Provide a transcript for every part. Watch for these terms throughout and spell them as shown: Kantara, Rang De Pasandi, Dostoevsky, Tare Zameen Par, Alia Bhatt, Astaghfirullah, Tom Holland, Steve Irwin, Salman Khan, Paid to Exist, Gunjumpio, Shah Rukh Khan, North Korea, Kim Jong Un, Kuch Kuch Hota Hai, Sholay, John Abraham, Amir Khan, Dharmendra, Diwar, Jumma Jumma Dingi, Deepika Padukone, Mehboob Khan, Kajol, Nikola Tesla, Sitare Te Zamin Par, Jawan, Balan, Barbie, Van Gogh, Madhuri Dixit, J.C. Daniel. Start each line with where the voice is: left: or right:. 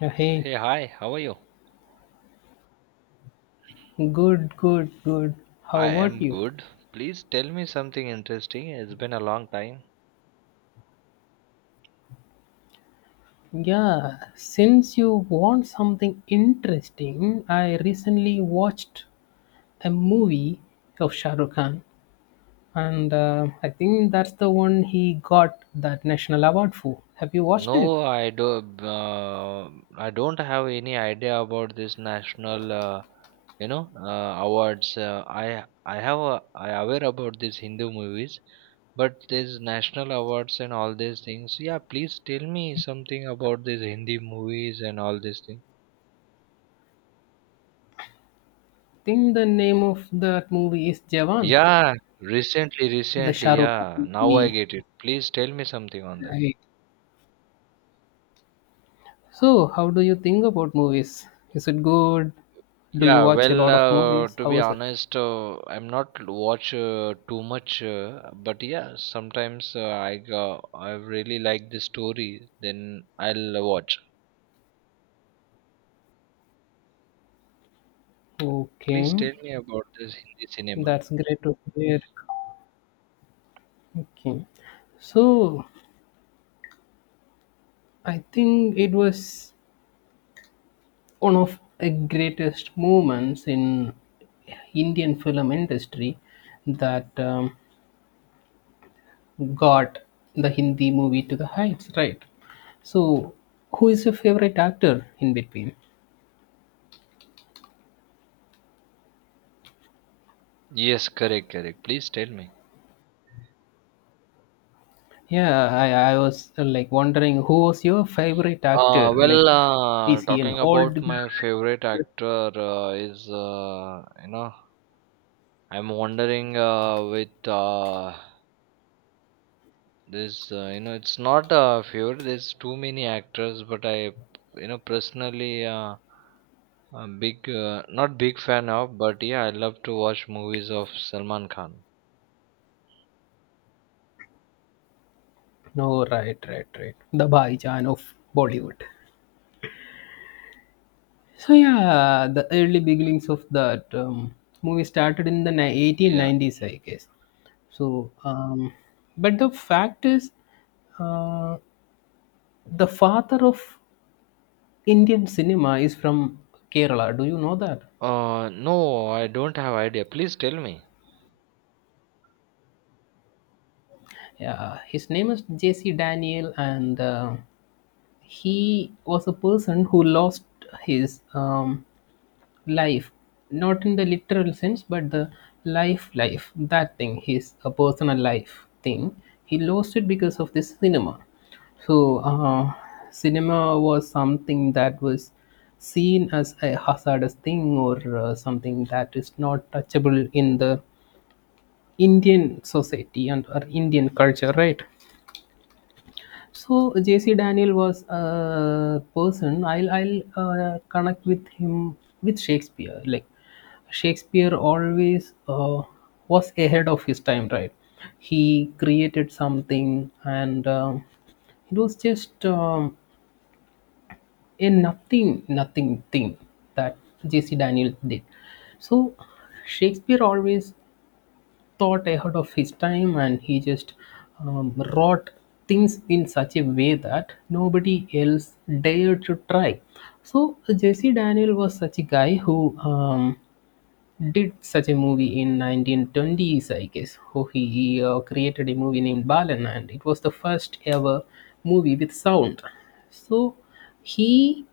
left: Yeah, Hey,
right: Hey, hi, how are you?
left: good, good, good. How
right: I
left: about
right: am
left: you?
right: good. Please tell me something interesting. It's been a long time.
left: Yeah, since you want something interesting, I recently watched a movie of Shah Rukh Khan, and I think that's the one he got that national award for. Have you watched it?
right: No, I do. Uh, I don't have any idea about this national, awards. I have a, I aware about these Hindu movies, but these national awards and all these things. Yeah, please tell me something about these Hindi movies and all these things.
left: I think the name of that movie is Jawan,
right: Yeah, recently,
left: the Shah
right: recently.
left: Rukh Khan
right: Yeah, now I
left: movie.
right: get it. Please tell me something on that.
left: Right. So, how do you think about movies? Is it good? Do you
right: Yeah,
left: watch a
right: well,
left: lot of movies?
right: to be
left: How is it?
right: honest, I'm not watch too much, but yeah, sometimes I go, I really like the story, then I'll watch. Please
left: Okay.
right: tell me about this Hindi cinema.
left: That's great to hear. Okay. So I think it was one of the greatest moments in Indian film industry that got the Hindi movie to the heights, right? So who is your favorite actor in between?
right: Yes, correct, correct. Please tell me.
left: Yeah, I was like wondering who was your favorite actor? Like, is he an
right: Talking
left: old
right: about
left: guy?
right: my favorite actor is, I'm wondering with this, it's not a fear. There's too many actors, but I, you know, personally, a big, not big fan of, but yeah, I love to watch movies of Salman Khan.
left: No, right, right, right. The Bhaijan of Bollywood. So yeah, the early beginnings of that movie started in the
right: Yeah.
left: 1890s, I guess. So, but the fact is, uh, the father of Indian cinema is from Kerala. Do you know that?
right: No, I don't have idea. Please tell me.
left: Yeah, his name is J.C. Daniel, and he was a person who lost his life, not in the literal sense but the life, that thing, his a personal life thing. He lost it because of this cinema. So cinema was something that was seen as a hazardous thing or something that is not touchable in the Indian society and or Indian culture, right? So JC Daniel was a person. I'll connect with him with Shakespeare. Like Shakespeare always was ahead of his time, right? He created something, and it was just a nothing thing that JC Daniel did. So Shakespeare always thought ahead of his time, and he just wrought things in such a way that nobody else dared to try. So Jesse Daniel was such a guy who did such a movie in 1920s, I guess. Who he created a movie named Balan, and it was the first ever movie with sound. So he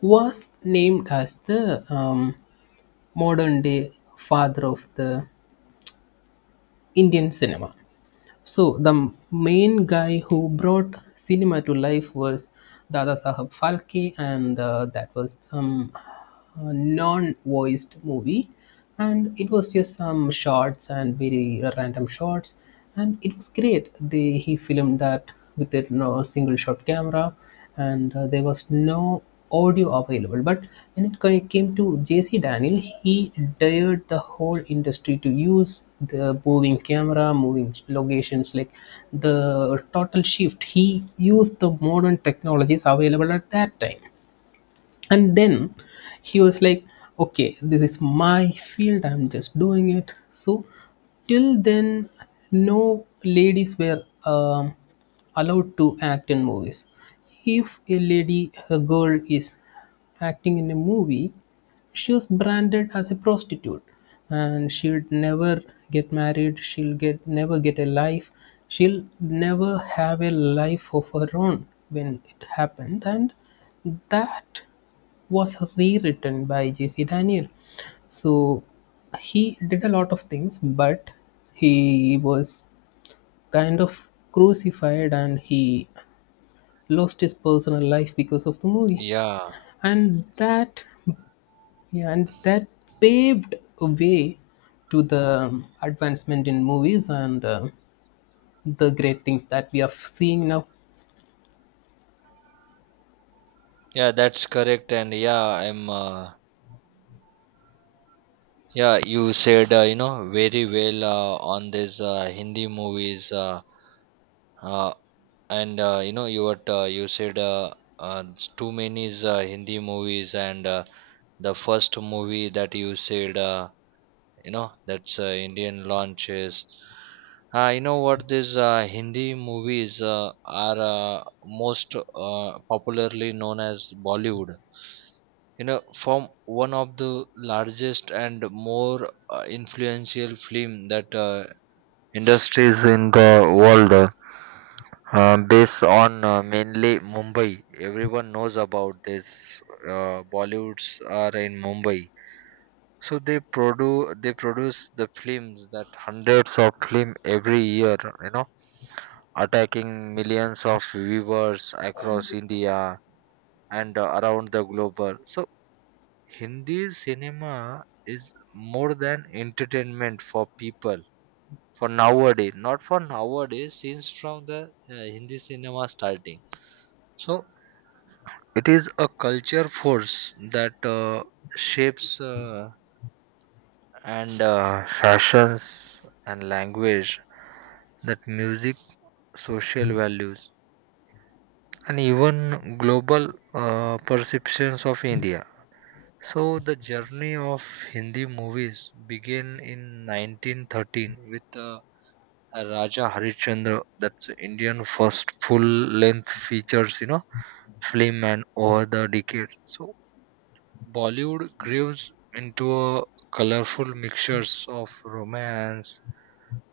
left: was named as the um, modern day father of the Indian cinema. So the main guy who brought cinema to life was Dada Sahab Phalke, and that was some non-voiced movie, and it was just some shots and very random shots, and it was great. They he filmed that with a, no, single shot camera, and there was no audio available. But when it came to JC Daniel, he dared the whole industry to use the moving camera, moving locations, like the total shift. He used the modern technologies available at that time, and then he was like, okay, this is my field, I'm just doing it. So till then, no ladies were allowed to act in movies. If a girl is acting in a movie, she was branded as a prostitute, and she'll never get married, she'll get never get a life, she'll never have a life of her own, when it happened, and that was rewritten by JC Daniel. So he did a lot of things, but he was kind of crucified, and he lost his personal life because of the movie.
right: Yeah,
left: And that, yeah, and that paved a way to the advancement in movies, and the great things that we are seeing now.
right: yeah, that's correct. And yeah, I'm, yeah, you said, very well, on this, Hindi movies, uh, and you know you what you said too many is Hindi movies, and the first movie that you said, you know that's Indian launches, you know what these Hindi movies are most popularly known as Bollywood. You know, from one of the largest and more influential film that industries in the world, based on mainly Mumbai, everyone knows about this. Bollywoods are in Mumbai, so they produce the films that hundreds of film every year. You know, attacking millions of viewers across India and around the globe. So Hindi cinema is more than entertainment for people for nowadays, not for nowadays. Since from the Hindi cinema starting. So it is a culture force that shapes and fashions and language, that music, social values, and even global perceptions of India. So the journey of Hindi movies began in 1913 with Raja Harishchandra. That's Indian first full length features, you know, film. And over the decade, so Bollywood grews into a colorful mixtures of romance,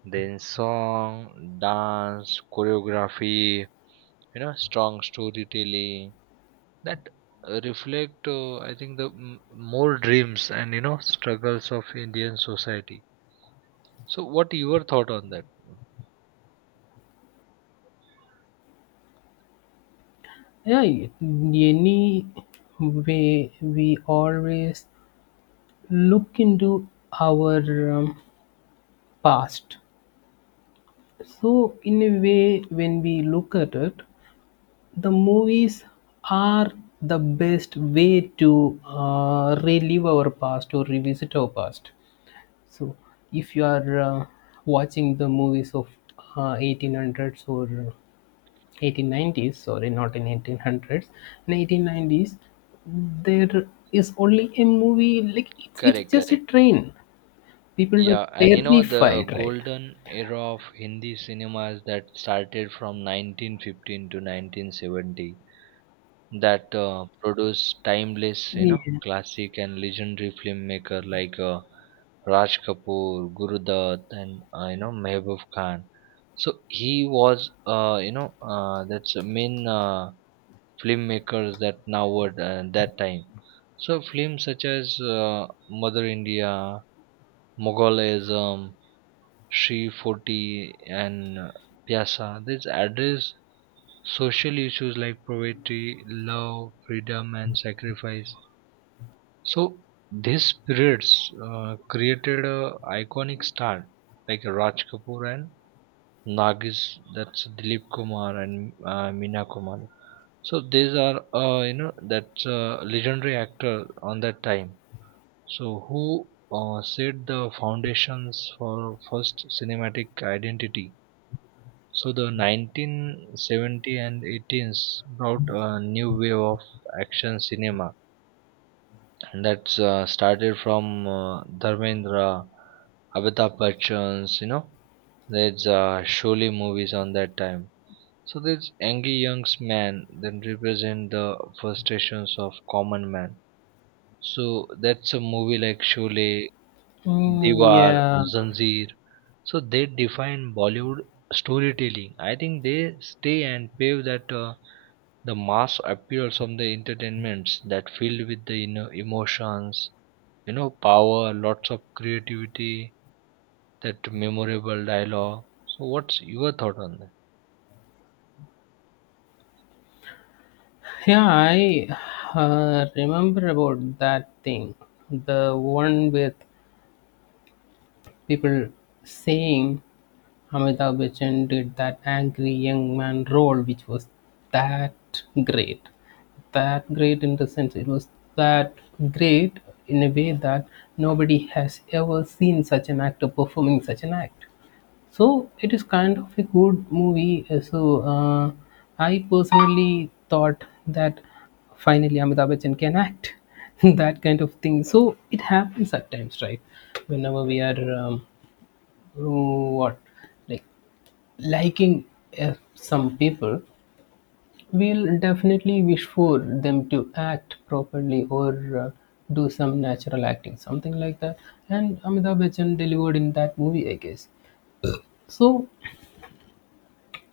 right: then song, dance, choreography, you know, strong storytelling that reflect, I think, the more dreams and you know struggles of Indian society. So, what your thought on that?
left: Yeah, in any way, we always look into our past. So, in a way, when we look at it, the movies are the best way to relive our past or revisit our past. So, if you are watching the movies of 1800s or 1890s, sorry, not in 1800s, in 1890s, there is only a movie, like it's
right: Correct,
left: just a
right: correct.
left: train. People were
right: Yeah, and you know the
left: terrified, right?
right: golden era of Hindi cinemas that started from 1915 to 1970 that produce timeless, you know,
left: Yeah.
right: classic and legendary filmmaker like Raj Kapoor, Gurudat, and you know Mehboob Khan. So he was, that's a main filmmakers that now were that time. So films such as Mother India, Moghalism, Sri 40, and Pyasa, these address social issues like poverty, love, freedom, and sacrifice. So these spirits created a iconic star like Raj Kapoor and Nagis. That's Dilip Kumar and Meena Kumar. So these are, you know that's legendary actor on that time. So who set the foundations for first cinematic identity. So the 1970 and 18s brought a new wave of action cinema, and that's started from Dharmendra, Amitabh Bachchan's, you know, there's Sholay movies on that time. So this angry young man then represent the frustrations of common man. So that's a movie like Sholay,
left: Mm,
right: Diwar,
left: yeah,
right: Zanjeer. So they define Bollywood storytelling. I think they stay and pave that, the mass appeals of the entertainments that filled with the, you know, emotions, you know, power, lots of creativity, that memorable dialogue. So what's your thought on that?
left: yeah. I remember about that thing, the one with people saying Amitabh Bachchan did that angry young man role, which was that great, that great in the sense it was that great in a way that nobody has ever seen such an actor performing such an act. So it is kind of a good movie. So I personally thought that finally Amitabh Bachchan can act, that kind of thing. So it happens at times, right? Whenever we are what like liking some people, we'll definitely wish for them to act properly or do some natural acting, something like that. And Amitabh Bachchan delivered in that movie, I guess. So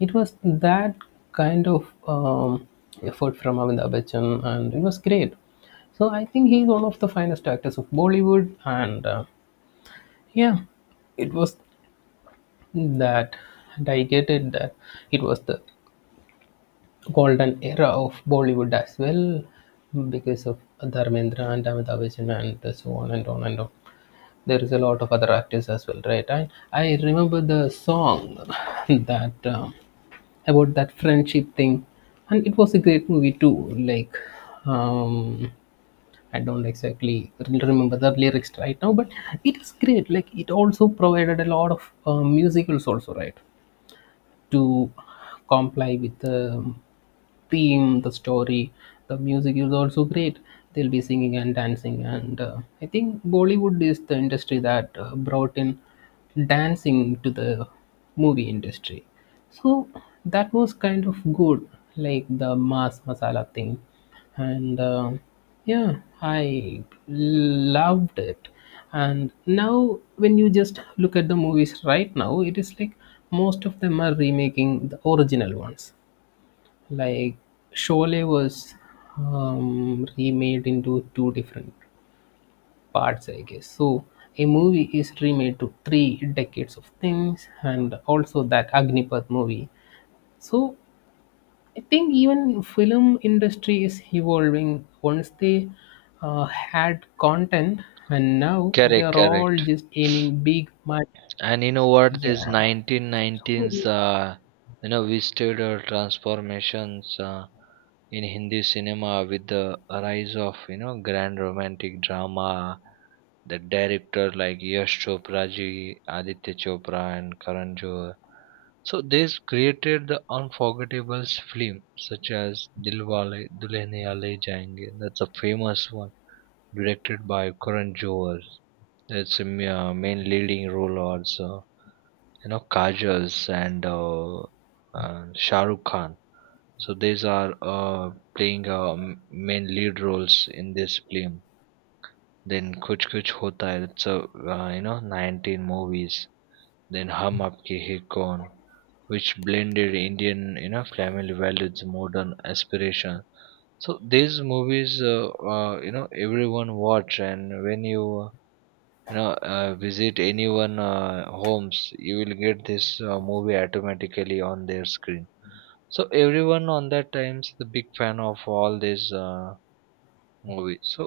left: it was that kind of effort from Amitabh Bachchan, and it was great. So I think he's one of the finest actors of Bollywood, and yeah, it was that, and I get it that it was the golden era of Bollywood as well, because of Dharmendra and Amitabh Bachchan and so on and on and on. There is a lot of other actors as well, right? I remember the song, that. About that friendship thing, and it was a great movie too, like um I don't exactly remember the lyrics right now, but it is great. Like it also provided a lot of musicals also, right, to comply with the theme, the story. The music is also great. They'll be singing and dancing, and I think Bollywood is the industry that brought in dancing to the movie industry. So that was kind of good, like the mass masala thing, and yeah, I loved it. And now when you just look at the movies right now, it is like most of them are remaking the original ones. Like Sholay was remade into two different parts, I guess. So a movie is remade to three decades of things, and also that Agnipath movie. So I think even film industry is evolving. Once they had content, and now they
right: Correct,
left: are all
right: correct.
left: just aiming big money.
right: And you know what? This
left: Yeah.
right: 1919s, you know, we stood transformations in Hindi cinema with the rise of, you know, grand romantic drama. The director like Yash Chopra ji, Aditya Chopra, and Karan Johar. So this created the unforgettable film such as Dilwale Dulhania Le Jayenge. That's a famous one directed by Karan Johar. That's a main leading role also, you know, Kajals and Shah Rukh Khan. So these are playing main lead roles in this film. Then Kuch Kuch Hota Hai, it's a, you know, 19 movies. Then Hum Aapke Hai Kaun, which blended Indian, you know, family values, modern aspiration. So these movies, you know, everyone watch, and when you know, visit anyone homes, you will get this movie automatically on their screen. So everyone on that time's the big fan of all these movies. So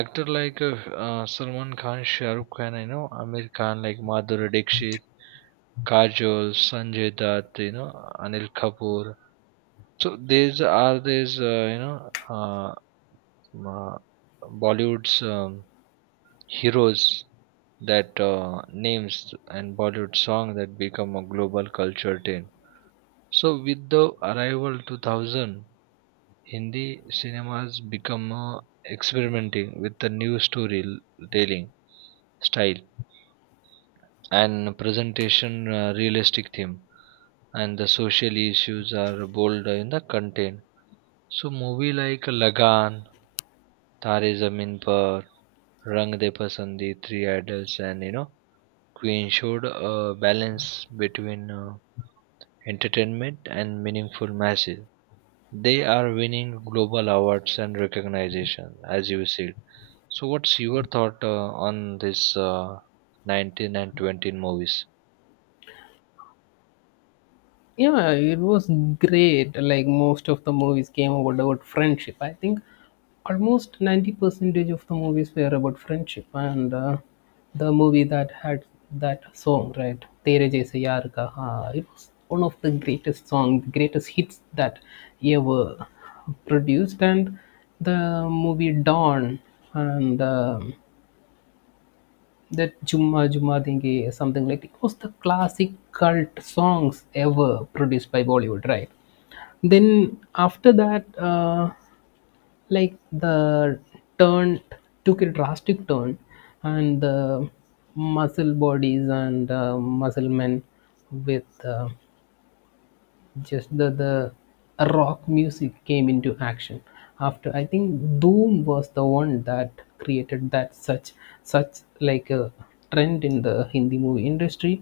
right: actor like Salman Khan, Shahrukh Khan, you know, Amir Khan, like Madhuri Dixit, Kajol, Sanjay Dutt, you know, Anil Kapoor. So these are these, uh, uh, Bollywood's heroes that names and Bollywood song that become a global culture trend. So with the arrival 2000, Hindi cinemas become experimenting with the new storytelling style and presentation, realistic theme and the social issues are bold in the content. So movie like Lagan, Tare Zameen Par, Rang De Pasandi, Three Idols, and you know we ensured a balance between entertainment and meaningful message. They are winning global awards and recognition, as you said. So, what's your thought on this 19 and 20 movies?
left: Yeah, it was great. Like most of the movies came about friendship. I think almost 90 percentage of the movies were about friendship. And the movie that had that song, right? Tere Jaise Yaar Ka, it was one of the greatest songs, the greatest hits that ever produced. And the movie Dawn, and that Jumma Jumma Dingi, something, like it was the classic cult songs ever produced by Bollywood, right? Then after that, like the turn took a drastic turn, and the muscle bodies and muscle men with just the rock music came into action. After, I think Doom was the one that created that such, like a trend in the Hindi movie industry.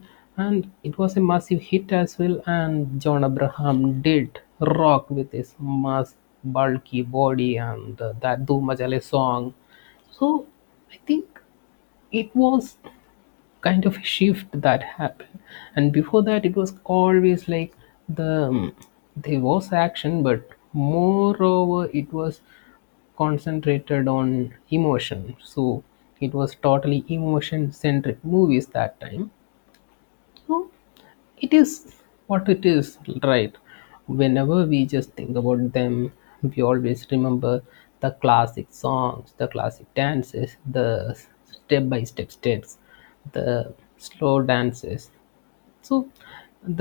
left: And it was a massive hit as well, and John Abraham did rock with his mass bulky body, and that Doom Majale song. So I think it was kind of a shift that happened, and before that it was always like the um, there was action, but moreover it was concentrated on emotion. So it was totally emotion centric movies that time. Oh, it is what it is, right? Whenever we just think about them, we always remember the classic songs, the classic dances, the step by step steps, the slow dances. So,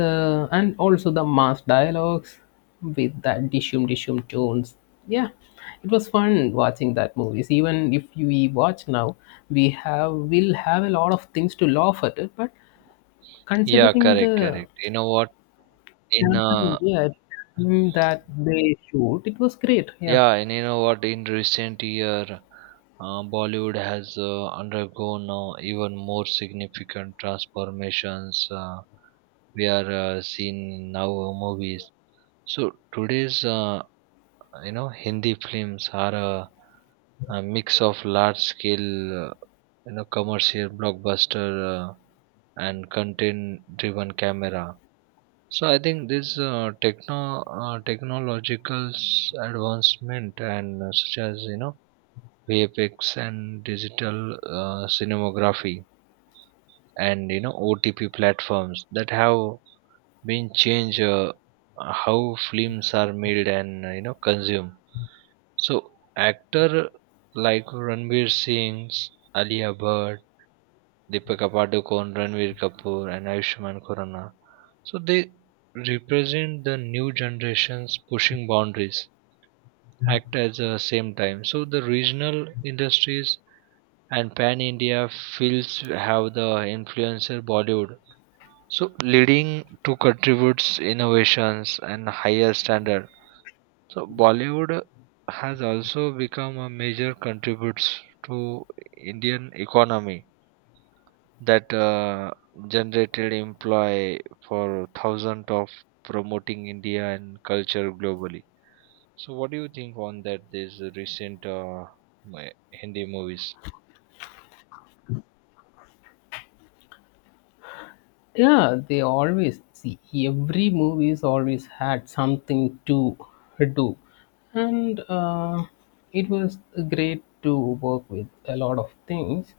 left: the and also the mass dialogues with that dishum dishum tones. Yeah, it was fun watching that movies. Even if we watch now, we have will have a lot of things to laugh at it, but
right: Yeah,
left: considering
right: correct,
left: the
right: correct. You know what? In
left: campaign, yeah, that they shoot, it was great. Yeah,
right: yeah, and you know what? In recent year, Bollywood has undergone even more significant transformations. We are seeing now movies. So today's, you know, Hindi films are a mix of large scale, you know, commercial blockbuster, and content driven camera. So I think this, technological advancement and such as, you know, VFX and digital cinematography, and you know OTP platforms that have been changed how films are made and, you know, consumed. So actor like Ranveer Singh, Alia Bhatt, Deepika Padukone, Ranveer Kapoor, and Ayushmann Khurrana. So they represent the new generations pushing boundaries, act at the same time. So the regional industries and pan India fields have the influencer Bollywood. So leading to contributes innovations and higher standards. So Bollywood has also become a major contributes to Indian economy that generated employ for thousands of promoting India and culture globally. So what do you think on that? These recent Hindi movies?
left: yeah, they always see every movie's always had something to do, and it was great to work with a lot of things.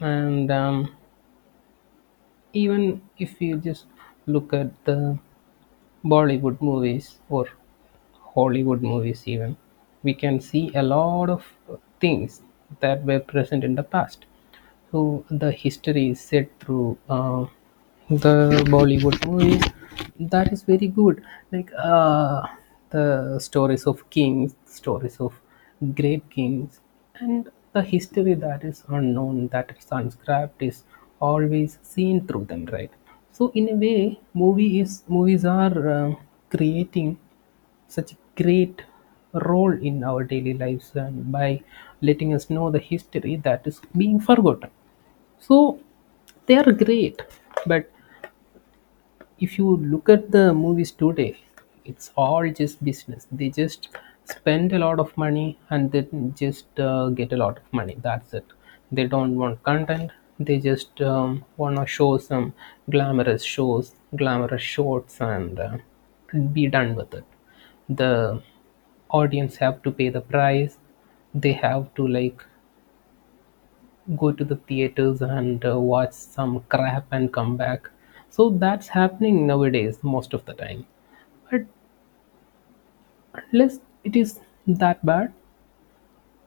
left: And even if you just look at the Bollywood movies or Hollywood movies even, we can see a lot of things that were present in the past. So the history is set through the Bollywood movies. That is very good. Like the stories of kings, stories of great kings, and the history that is unknown, that is unscripted, is always seen through them, right? So in a way, movies are creating such a great role in our daily lives, and by letting us know the history that is being forgotten. So they are great, but if you look at the movies today, it's all just business. They just spend a lot of money and then just get a lot of money. That's it. They don't want content. They just want to show some glamorous shows, glamorous shorts, and be done with it. The audience have to pay the price. They have to like go to the theaters and watch some crap and come back. So that's happening nowadays, most of the time. But unless it is that bad,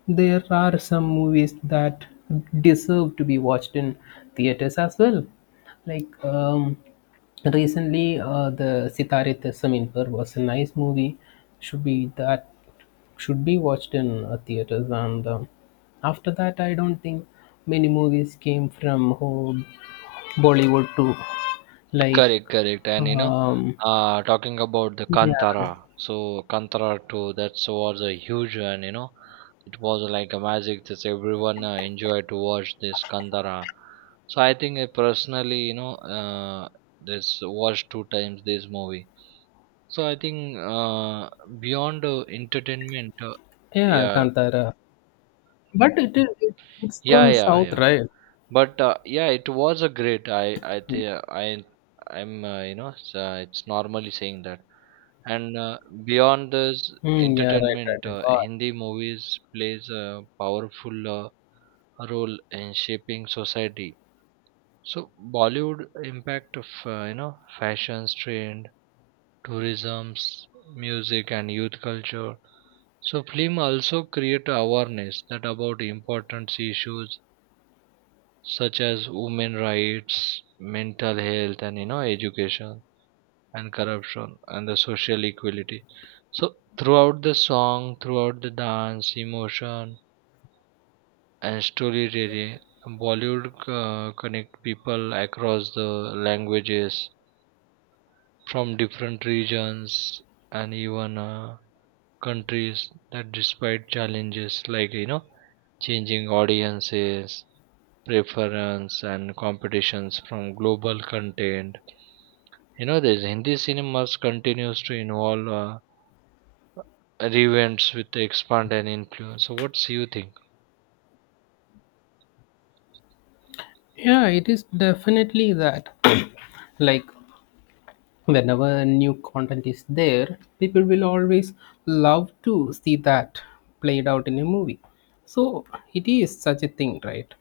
left: there are some movies that deserve to be watched in theaters as well. Like recently, the Sitare Te Zamin Par was a nice movie. Should be that should be watched in theaters, and after that I don't think many movies came from home Bollywood too, like
right: Correct, correct. And you know,
left: um,
right: talking about the
left: yeah,
right: Kantara, so Kantara 2, that was a huge one, you know. It was like a magic that everyone enjoyed to watch this Kantara. So I think I personally, you know, this watched two times this movie. So I think beyond entertainment,
left: yeah,
right: yeah,
left: Kantara. But it's
right: yeah,
left: from
right: yeah,
left: South,
right: yeah.
left: right?
right: But yeah, it was a great. I think I I'm you know it's normally saying that. And beyond this
left: Mm, yeah, right, right,
right: entertainment,
left: right. God.
right: Hindi movies plays a powerful role in shaping society. So Bollywood impact of, you know, fashions trend, tourism, music, and youth culture. So film also create awareness that about important issues such as women rights, mental health, and you know education, and corruption, and the social equality. So throughout the song, throughout the dance, emotion, and storytelling, Bollywood connect people across the languages from different regions and even countries that despite challenges like, you know, changing audiences preference and competitions from global content. You know, this Hindi cinemas continues to involve revamps with the expand and influence. So, what do you think?
left: Yeah, it is definitely that. Like whenever new content is there, people will always love to see that played out in a movie. So it is such a thing, right?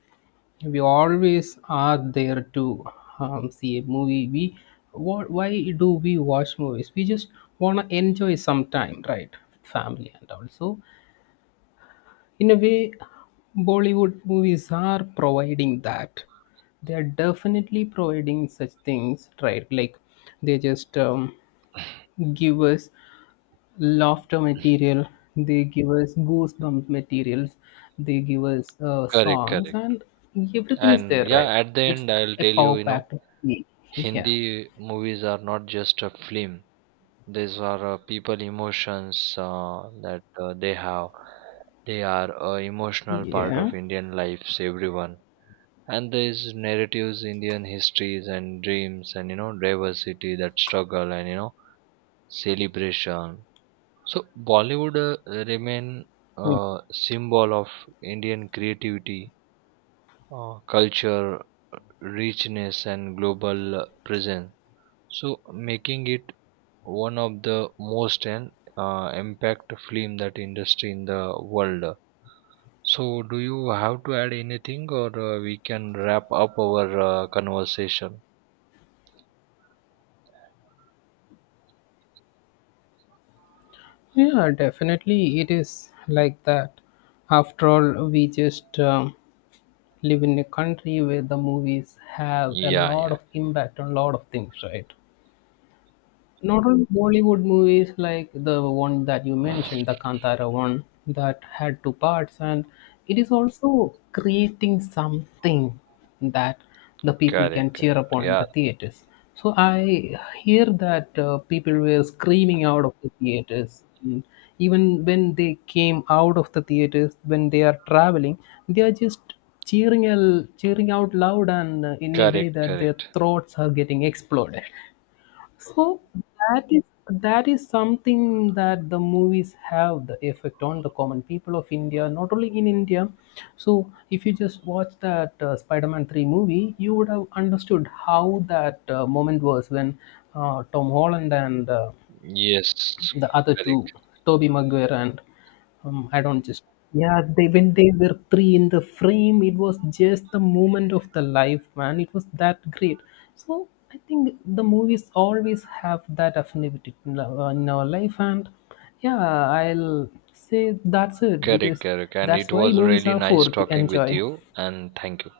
left: We always are there to see a movie. We what why do we watch movies? We just want to enjoy some time, right, with family, and also in a way Bollywood movies are providing that. They are definitely providing such things, right, like they just give us laughter material. They give us goosebump materials. They give us
right: Correct,
left: songs,
right: correct.
left: and everything is
right: And
left: there,
right: yeah,
left: right?
right: at the
left: It's
right: end, I'll
left: a
right: tell you,
left: power
right: you know,
left: packed movie. Yeah,
right: Hindi movies are not just a film. These are people emotions that they have. They are a emotional part
left: yeah,
right: of Indian lives, everyone. And these narratives, Indian histories and dreams, and you know, diversity, that struggle, and you know, celebration. So Bollywood remain
left: yeah.
right: a symbol of Indian creativity, culture, richness, and global presence. So making it one of the most and impact film that industry in the world. So do you have to add anything, or we can wrap up our conversation?
left: Yeah, definitely it is like that. After all we just live in a country where the movies have a
right: Yeah,
left: lot
right: yeah,
left: of impact on a lot of things, right? Not all Bollywood movies, like the one that you mentioned, the Kantara one, that had two parts, and it is also creating something that the people
right: correct,
left: can cheer
right: correct.
left: upon in
right: Yeah,
left: the theaters. So I hear that people were screaming out of the theaters. And even when they came out of the theaters, when they are traveling, they are just cheering, cheering out loud, and in a way
right: correct,
left: that their
right: correct.
left: throats are getting exploded. So that is that is something that the movies have the effect on the common people of India, not only in India. So if you just watch that Spider-Man 3 movie, you would have understood how that moment was when Tom Holland and
right: Yes,
left: the other two,
right: correct.
left: Toby Maguire and I don't just, yeah, they, when they were three in the frame, it was just the moment of the life, man, it was that great. So I think the movies always have that affinity in our life. And yeah, I'll say that's it,
right: Correct,
left: because
right: correct. And it
left: that's why
right: was
left: movies
right: really
left: are
right: nice
left: for, to
right: talking with
left: enjoy.
right: you, and thank you.